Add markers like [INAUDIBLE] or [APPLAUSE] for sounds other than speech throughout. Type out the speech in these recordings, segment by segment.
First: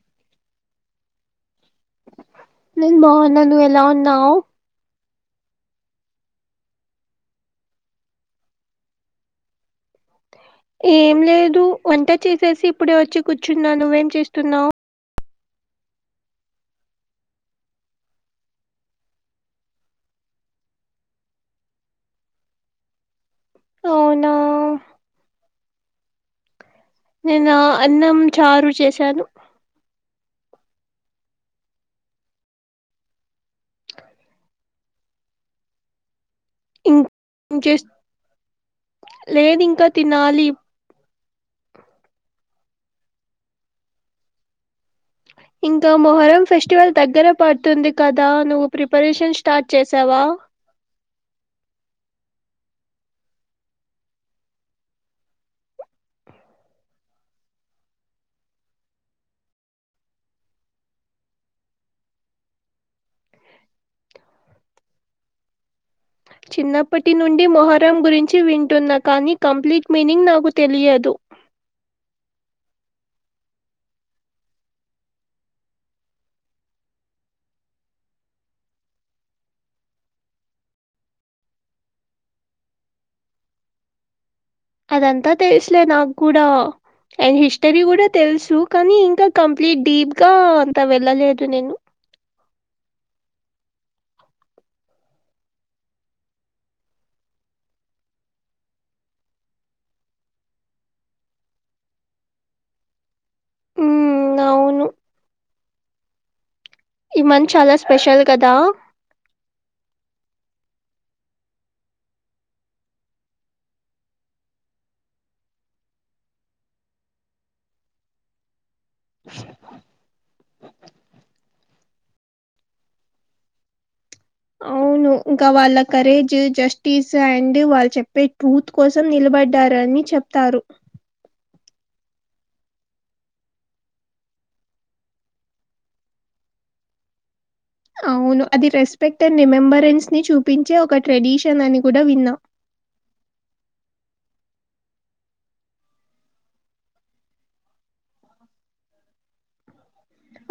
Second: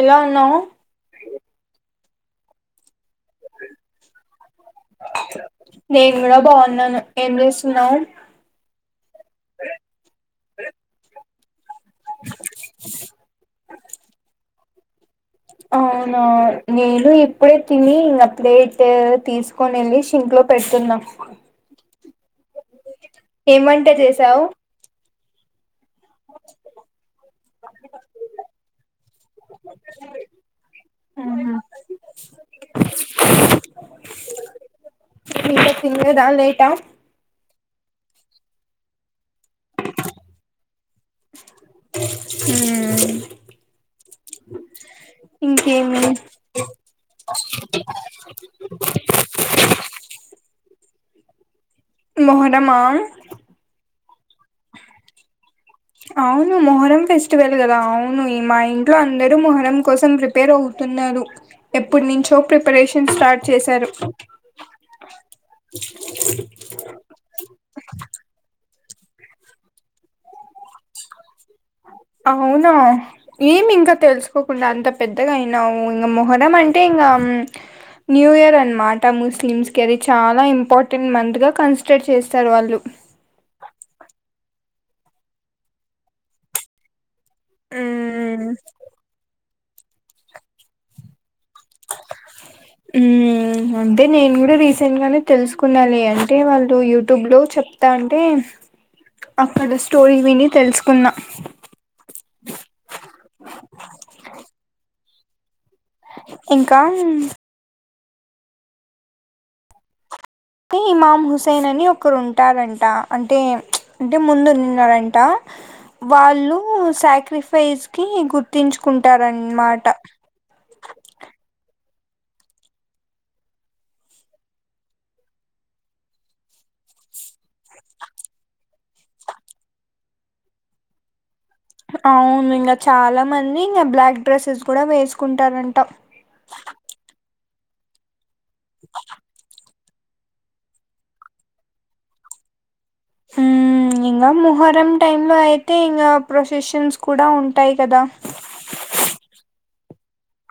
ఎలా ఉన్నావు నేను బాగున్నా నువ్వు ఎలా ఉన్నావు నేను కూడా బాగున్నాను ఏం చేస్తున్నావ్ ఏం లేదు వంట చేసేసి ఇప్పుడే వచ్చి కూర్చున్నా నువ్వేం చేస్తున్నావు అవునా నేను ఇప్పుడే తిని ఇంగా ప్లేట్ తీసు కొనింది సింక్లో పెడుతున్నా ఏం వంట అవునా చేశావు నేనా అన్నం చారు చేశాను ఆహా నువ్వు ఇంకా తినలేదా లేట్ ఉమ్ జస్ లేదింకా తినాలి ఉమ్మ్ ఇంకా మొహరం ఫెస్టివల్ దగ్గర పడుతుంది కదా నువ్వు ప్రిపరేషన్ స్టార్ట్ చేసావా మోహరమా [INAUDIBLE] అవును మొహరం ఫెస్టివల్ కదా అవును మా ఇంట్లో అందరూ మొహరం కోసం ప్రిపేర్ అవుతున్నారు ఎప్పటి నుంచో ప్రిపరేషన్ స్టార్ట్ చేశారు చిన్నప్పటి నుండి మొహరం గురించి వింటున్నా కానీ కంప్లీట్ మీనింగ్ నాకు తెలియదు అ అవునా ఏమి ఇంకా తెలుసుకోకుండా అంత పెద్దగా అయినావు ఇంకా మొహరం అంటే ఇంగ న్యూ ఇయర్ అనమాట ముస్లిమ్స్కి అది చాలా ఇంపార్టెంట్ మంత్గ కన్సిడర్ చేస్తారు వాళ్ళు అదంతా తెలుసులే నాకు కూడా అండ్ హిస్టరీ కూడా ఉమ్ తెలుసు కానీ ఇంకా కం ప్లీట్ డీప్ గా అంత వెళ్ళలేదు నేను ఆ అంటే నేను కూడా రీసెంట్గానే తెలుసుకున్నాలే అంటే వాళ్ళు యూట్యూబ్ లో చెప్ ప్తాంటే అక్కడ స్టోరీ విని తెలుసుకున్న ఉ అవును అ [INAUDIBLE] ఇంకా ఈ మంత్ చాలా స్పెషల్ కదా ని ఇమాం హుస్సేన్ అని ఒకరు ఉంటారంట అంటే అంటే ముందున్నారంట వాళ్ళు సాక్రిఫైస్ కి గుర్తించుకుంటారన్నమాట అవును ఇంకా వాళ్ళ కరేజ్ జస్టిస్ అండ్ వాళ్ళు చెప్పే ట్రూత్ కోసం నిలబడ్డారని చెప్ తారు అవును ఇంకా చాలా మంది ఇంకా బ్లాక్ డ్రెస్సెస్ కూడా వేసుకుంటారంటా అవును అది రెస్పెక్ట్ అండ్ రిమెంబరెన్స్ ని చూపించే ఒక ట్రెడిషన్ అని కూడా విన్నా ఉమ్ ఇంగ మహరం టైంలో అయితే ఇంకా ప్రొసెషన్స్ కూడా ఉంటాయి కదా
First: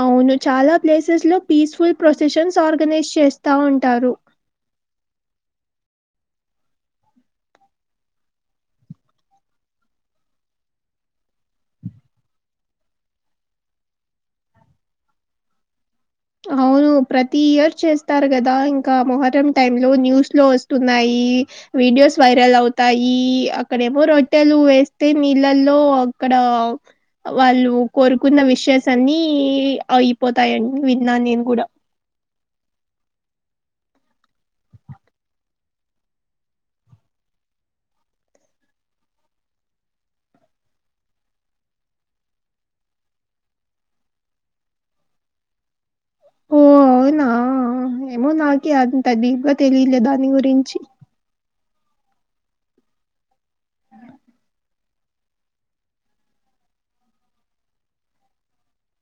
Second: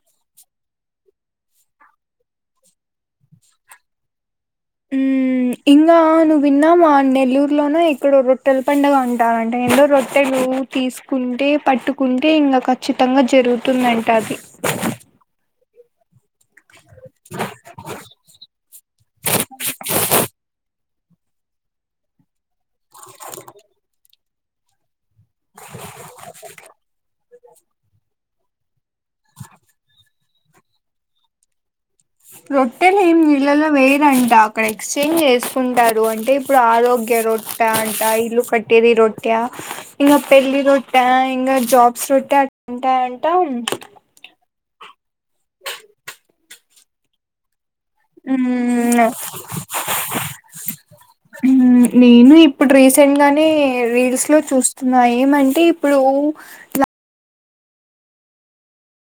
అవును చాలా ప్లేసెస్ లో పీస్ఫుల్ ప్రొసెషన్స్ ఆర్గనైజ్ చేస్తా ఉంటారు ఉమ్ ఇంకా నువ్విన్నావా నెల్లూరులోనో ఎక్కడో రొట్టెల పడుగ అంటారంటే ఏందో రొట్టెలు తీసుకుంటే పట్టుకుంటే ఇంకా ఖచ్చితంగా జరుగుతుందంట అది అవును ప్రతి ఇయర్ చేస్తారు కదా ఇంకా మొహరం టైమ్ లో న్యూస్ లో వస్తు న్నాయి వీడియోస్ వైరల్ అవుతాయి అక్కడ ఎవో రొట్టెలు వే తే నీళ్ళల్లో అక్కడ వాళ్ళు కోరుకున్న విషెస్ సన్నీ అయిపోతాయని విన్నాను నేను కూడా రొట్టెలు ఏం నీళ్ళలో వేయరంట అక్కడ ఎక్స్చేంజ్ చేసుకుంటారు అంటే ఇప్పుడు ఆరోగ్య రొ అంట ఇల్లు కట్టేది రోట్టయా ఇంకా పెళ్ళి రొట్టా ఇంకా జాబ్స్ రొట్టా అట్లా ఉంటాయి అంటా ఓ అవునా ఏమో నాకే అంత మ్మ్ ఢీప్గా తెలియలే దాని గురించి ఉమ్ నేను ఇప్పుడు రీసెంట్ గానే రీల్స్ లో చూస్తున్నా ఏమంటే ఇప్పుడు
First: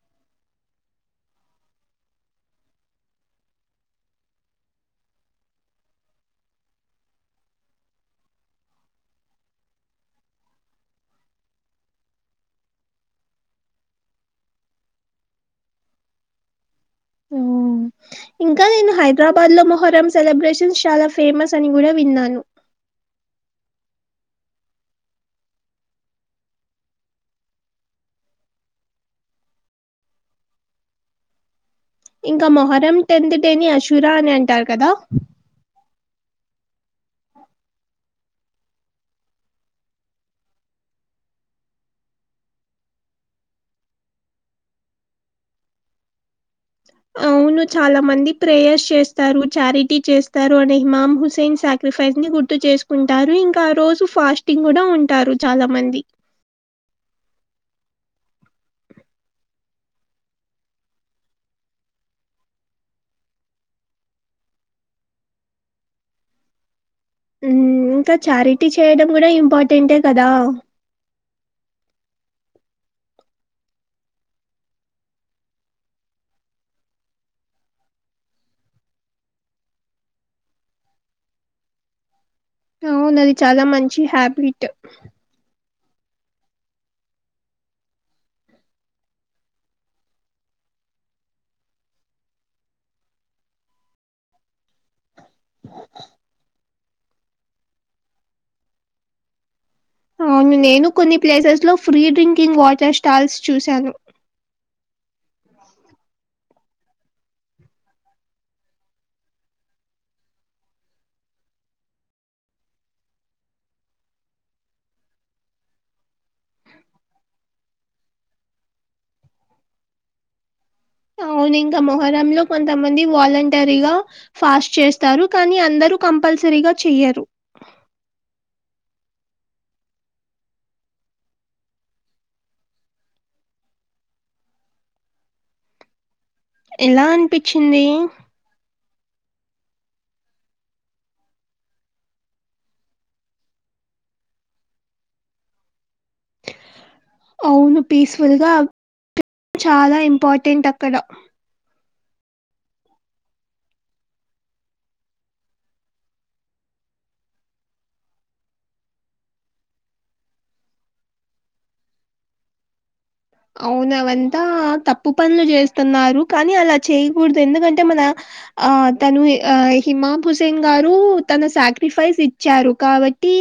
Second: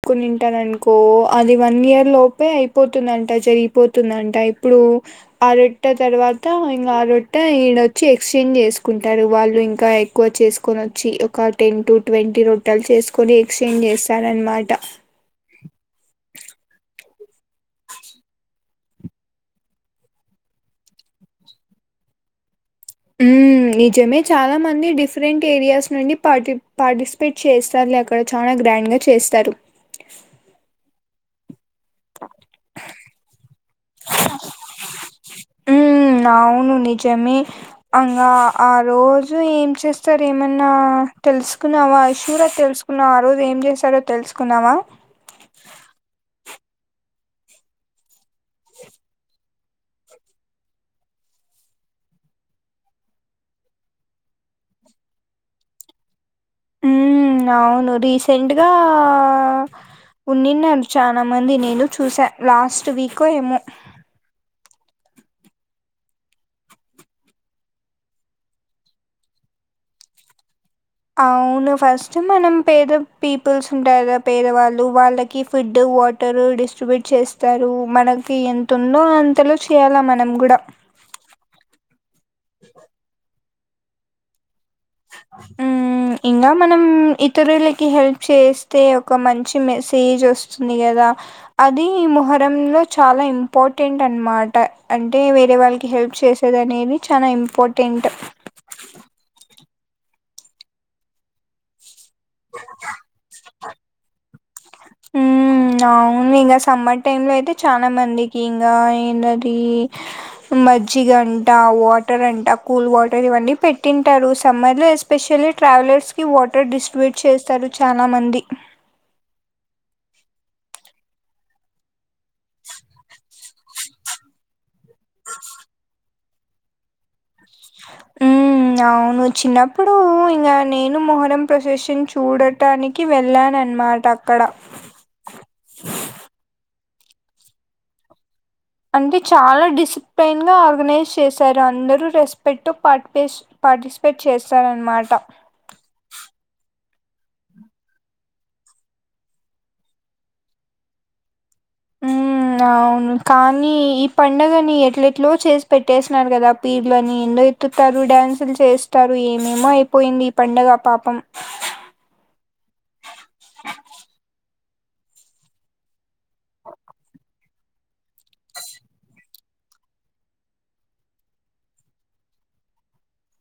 కునింటరనుకో అది వన్ ఇయర్ లోపే అయిపోతుందంట జరిగిపోతుందంట ఇప్పుడు అరొట్టె తర్వాత ఇంకా అ రొట్టె ఈడొచ్చి ఎక్స్చేంజ్ చేసుకుంటారు వాళ్ళు ఇంకా ఎ ఎక్కువ చేసుకొని వచ్చి ఒక టెన్ టు ట్వంటీ రొట్టలు చేసుకొని ఎక్స్చేంజ్ చేస్తారు అనమాట టా ఉమ్ ఇం కా నేను హైదరాబాద్లో మొహరం సెలబ్రేషన్స్ చాలా ఫేమస్ అని కూడా విన్నాను ఉమ్ నిజమే చాలా మంది డిఫరెంట్ ఏరియాస్ నుండి పాటి పార్టిసిపేట్ చేస్తారు అక్కడ చాలా గ్రాండ్గా చేస్తారు ఇంక మొహరం టెన్త్ డే ని అశురా అని అంటారు కదా ఉ అవును నిజమే అంగా ఆ రోజు ఏం చేస్తారు ఏమన్నా తెలుసుకున్నావా అష్యూరా తెలుస్క్ న్నావా ఆ రోజు ఏం చేశారో తెలుసుకున్నావా అవును చాలా మంది ప్రేయర్స్ చేస్తారు చారిటీ చేస్తారు అనే హమామ్ హుస్సైన్ సా ప్రిపేస్ని గుర్తు చేసుకుంటారు ఇంకా ఆ రోజు ఫాస్టింగ్ కూడా ఉంటారు చాలా మంది. ఉ అవును రీసెంట్గా వున్నినారు చాలా మంది నేను చూసా లాస్ట్ వీకో ఏమో. ఉమ్ ఇంకా ఛారిటీ చేయడం కూడా ఇంపార్టెంటే కదా. అవును ఫస్ట్ మనం పేద పీపుల్స్ ఉంటారు కదా పేదవాళ్ళు వాళ్ళకి ఫుడ్ వాట్ టరు డిస్ట్రిబ్యూట్ చేస్తారు మనకి ఎంతుందో అంతలో చేయాలా మనం కూడా. అవును అది చాలా మంచి హ్యాబిట్ ఉ ఇంకా మనం ఇతరులకి హెల్ప్ చేస్తే ఒక మంచి మెసేజ్ వస్ స్తుంది కదా అది ఈ ముొహరంలో చాలా ఇంపార్టెంట్ అనమాట. అంటే వేరే వాళ్ళకి హెల్ప్ చేసేది అనేది చాలా ఇంపార్టెంట్. అవును నేను కొన్ని ప్లేసెస్లో ఫ్రీ డ్రింకింగ్ వాటర్ స్టాల్స్ చూశాను. ఉ ఉ అవును ఇంకా సమ్మర్ టైమ్లో అయితే చాలా మందికి ఇంకా ఏందది మజ్జిగ అంట వాటర్ అంట కూల్ వాటర్ ఇవన్నీ పెట్టింటారు సమ్మర్లో యెస్ స్పెషల్లీ ట్రావెలర్స్కి వాటర్ డిస్ట్రిబ్యూట్ చేస్తారు చానా మంది. అవును ఇంకా మొహరంలో కొంతమంది వాలంటరీగా ఫాస్ చేస్త్ తారు కానీ అందరు కంపల్సరీగా చెయ్యరు ఉ అవును చిన్నప్పుడు ఇంగా నేను మొహరం ప్రొసెషన్ చూడట్ టానికి వెళ్ళానా అనమాట అక్కడ ఎలా అనిపించింది అంటే చాలా డిసిప్లైన్గా ఆర్గనైజ్ చేశారు అందరూ రెస్పెక్టు పర్టీపెస్ పార్టిసిపేట్ చేస్తారా అనమాట అవును పీస్ఫుల్గా చాలా ఇంపార్టెంట్ అక్కడ ఉ అవును కానీ ఈ పండగని ఎట్లేట్లో చేసి పెట్టేసినారు కదా పీర్లని ఏందో యెత్తుతారు డ్యాన్సులు చేస్తారు ఏమేమో అయిపోయింది ఈ పండుగ పాపం. అవును అవంతా తప్పు పనులు చేస్తన్నారు కానీ అలా చేయకూడదు ఎందుకంటే మన ఆ తను ఆ హిమామ్ హుసేన్ గారు తన సాక్రిఫైస్ ఇ చ్చారు కావట్టి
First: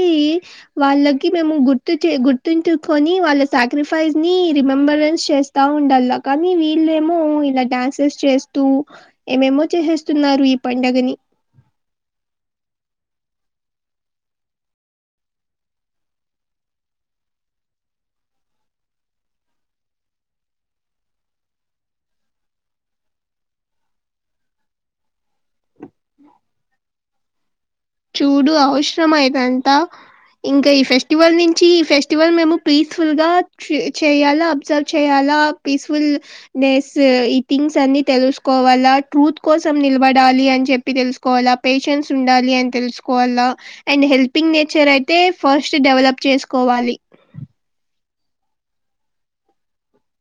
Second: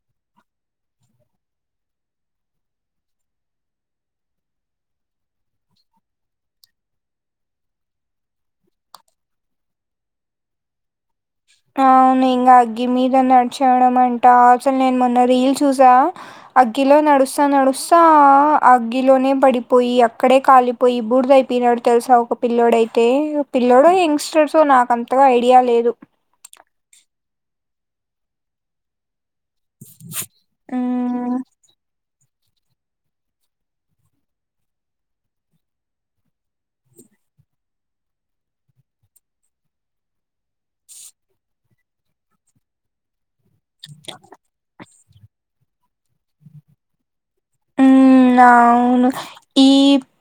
వాళ్ళకి మేము గుర్తు చే గుర్తుంచుకొని వాళ్ళ సాక్రిఫైస్ని రిమెంబరెన్స్ చేస్తా ఉండలా కానీ వీళ్ళేమో ఇలా డడాన్సెస్ చేస్తూ. ఏమేమో చేసేస్తున్నారు ఈ పండగని అవును ఇంగా అగ్గి మీద నడచడం అంటా అసలు నేను మొన్న రీల్ చూసా అగ్గిలో నడుస్తా నడుస్తా అగ్గిలోనే పడిపోయి అక్కడే కాలిప్ పోయి బూడిద అయిపోయినాడు తెలుసా ఒక పిల్లడు అయితే పిల్ల్లోడు యంగ్ స్టార్స్ సో నాకు అంతగా ఐడియా లేదు. చూడు అవసరమా ఇదంతా ఇంకా ఈ మ్మ్ ఫెస్టివల్ని చి ఈ ఫెస్టివల్ మేము పీస్ఫుల్గా చి చేయాలా అబ్జర్వ్ చేయాలా పీస్ఫుల్ నెసు ఈ థింగ్స్ అన్ని తెలుసుకోవల్ల ట్రూత్ కోసం నిలబడాలి అని చెప్పి తెల్స్ కోవాలా పేషెన్సి ఉండాలి అన్ తెలుసుకోవాలా అండ్ హెల్పింగ్ నేచర్ అయితే ఫస్ట్ డెవలప్ చేసుకోవాలి. ఉ అవును ఈ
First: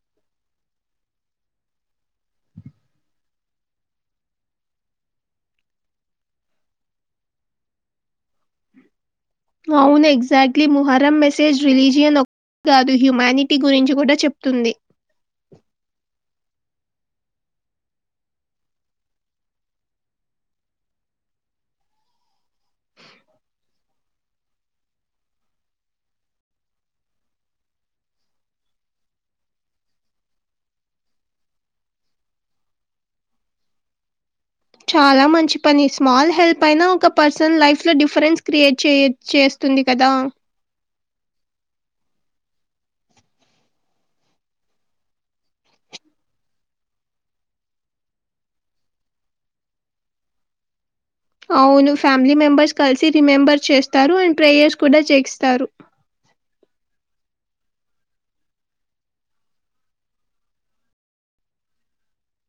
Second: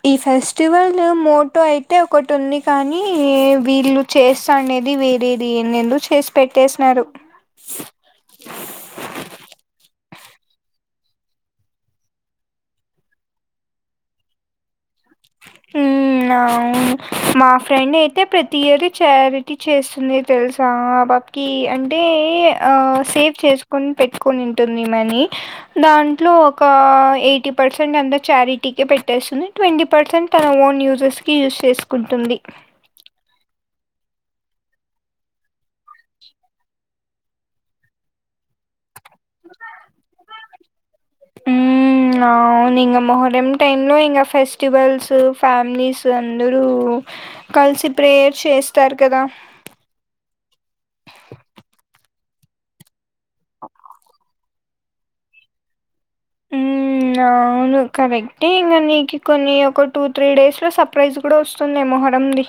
ఈ ఫెస్టివల్ మోటో అయితే ఒకటి ఉంది కానీ వీళ్ళు చేస్తాండేది వేరేది ఏందేందో చేసి పెట్టేసినారు అవును ఎగ్జాక్ట్లీ మొహరం మెసేజ్ రిలీజియన్ కాదు హ్యూమానిటీ గురించి కూడా చెప్తుంది ఉమ్మ్ మ్మ్ అవును మా ఫ్రెండ్ అయితే ప్రతి ఏడు చారిటీ చేస్తుంది తెలుసా బా కి అంటే ఆ సేవ్ చేసుకొని పెట్టుకొనింటుంది మనీ దాంట్లో ఒక ఎయిటీ పర్సెంట్ అంత చారిటీ‌కే పెట్టేస్తుంది ట్వంటీ పర్సెంట్ తన ఓన్ యూజెస్కి యూజ్ చేసుకుంటుంది చాలా మంచి పని స్మాల్ హెల్ప్ అయినా ఒక పర్సన్ లైఫ్‌లో డిఫరెన్స్ క్రియేట్ చేయ చేస్తుంది కదా ఉమ్మ్ అవును ఇంగా మొహరం టైంలో ఇంగ ఫెస్టివల్స్ ఫ్యామిలీస్ అందరూ కలిసి ప్రేయర్ చేస్తారు కదా అవును ఫ్యామిలీ మెంబెర్స్ కలిసి రిమెంబర్ చేస్తారు అండ్ ప్రేయర్స్ కూడా చేక్‌‌స్తారు ఉమ్మ్ అవును కరెక్టే ఇంగ నీకి కొన్ని ఒక టూ త్రీ డేస్‌లో సర్ప్రైజ్ కూడా వస్తుంది మొహరంది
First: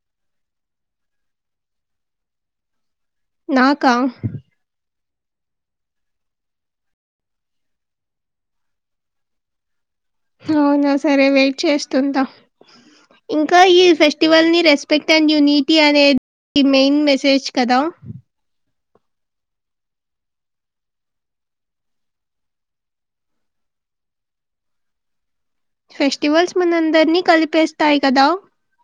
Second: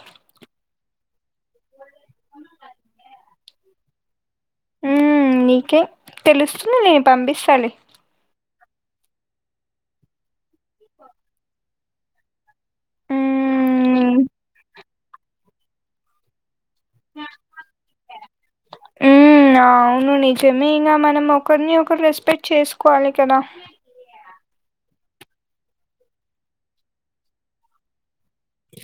నాకా ఉమ్మ్ నీకే తెలుస్తుందిలే పంపిస్తాలే అవునా సరే వెయిట్ చేస్తుంటా ఇంకా ఈ మ్మ్ ఫెస్టివల్ని రెస్పెక్ట్ అండ్ యూనిటీ అనే మెయిన్ మెసేజ్ కదా ఉమ్మ్ మ్మ్ అవును నిజమే ఇంగ మనం ఒకరిని ఒకరు రెస్పెక్ట్ చేసుకోవాలి కదా ఫెస్టివల్స్ మన అందరినీ కలిపేస్తాయి కదా ఇ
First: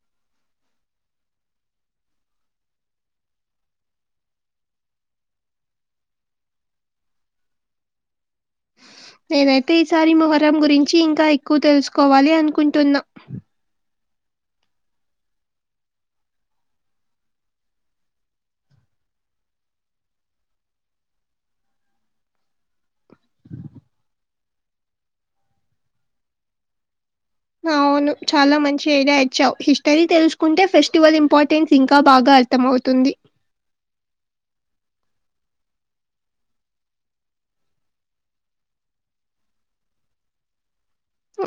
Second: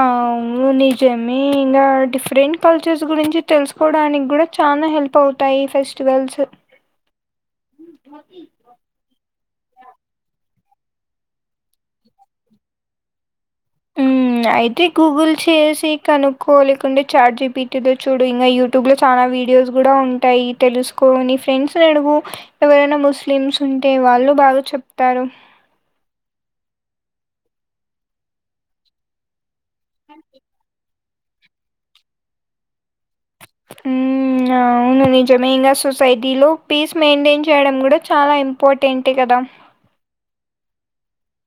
అవును నిజమే ఇంగా డిఫరెంట్ కల్చర్స్ గురించి తెలుసుకోవడానికి కూడా చానా హె ల్ప్ అవుతాయి ఫెస్టివల్స్ నేనైతే ఈసారి మొహరం గురించి ఇంకా ఎక్కువ తెలుసుకోవాలి అనుకుంటున్నా హ్మ్ అయితే గూగుల్ చేసి కనుక్కో లేకుంటే చాట్ జిపిటిలో చూడు ఇంకా యూ ట్యూబ్లో చానా వీడియోస్ కూడా ఉంటాయి తెలుసుకో నీ ఫ్రెండ్స్‌ని అడుగు ఎవరైనా ముస్లిమ్స్ ఉంటే వాళ్ళు బాగా చెప్తారు అవును చాలా మంచి ఐడియా ఇచ్చావు హిస్టరీ తెలుసుకుంటే ఫే స్టివల్ ఇంపార్టెన్స్ ఇంకా బాగా అర్థం అవుతుంది ఉమ్మ్ అవును నిజమే ఇంగ సొసైటీలో పీస్ మెయింటెన్ చేయడం కూడా చాలా ఇంపార్టెంటే కదా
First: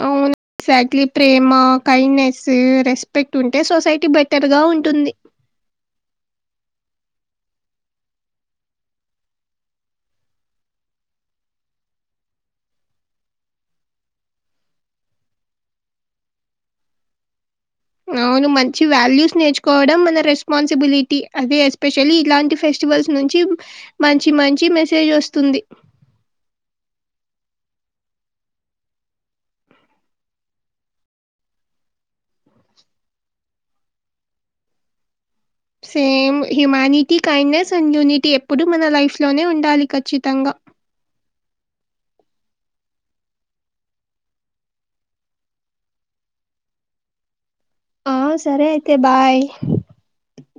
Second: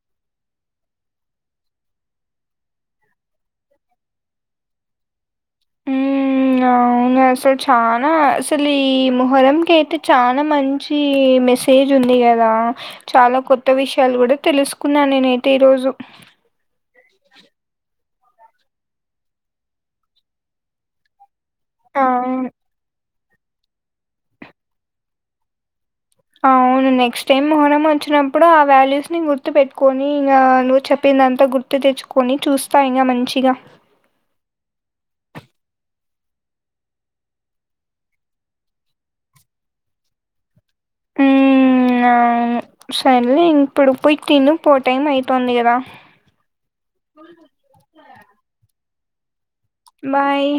అవును ఎగ్జాక్ట్లీ ప్రేమ కైండ్నేస్ రెస్పెక్ట్ ఉంటే సొసైటీ బెటర్‌గా ఉంటుంది ఉమ్మ్ అవునా అసలు చానా అసలు ఈ ముహరం‌కి అయితే చానా మంచి మె సేజ్ ఉంది కదా చాలా కొత్త విషయాలు కూడా తెలుసుకున్నా నేనైతే ఈరోజు అవును మంచి వాల్యూస్ నేర్చుకోవడం మన రెస్పాన్సిబిలిటీ అది ఎస్పెషల్లీ అవును ఇలాంటి ఫెస్టివల్స్ నుంచి మంచి మంచి మెసేజ్ వస్తుంది అవును నెక్స్ట్ టైమ్ మొహరం వచ్చినప్పుడు ఆ వ్యాల్యూస్‌ని గుర్తు పెట్టుకని ఇంగా నువ్వు చెప్పిందంతా గు ర్తు తెచ్చుకొని చూస్తా ఇంగా మంచిగా same humanity kindness and unity ఎప్పుడు మన లైఫ్ లోనే ఉండాలి ఖచ్చితంగా సరేలే ఇప్పుడు పోయి తిను పో టైం అయితుంది కదా ఆ సరే అయితే బాయ్ బాయ్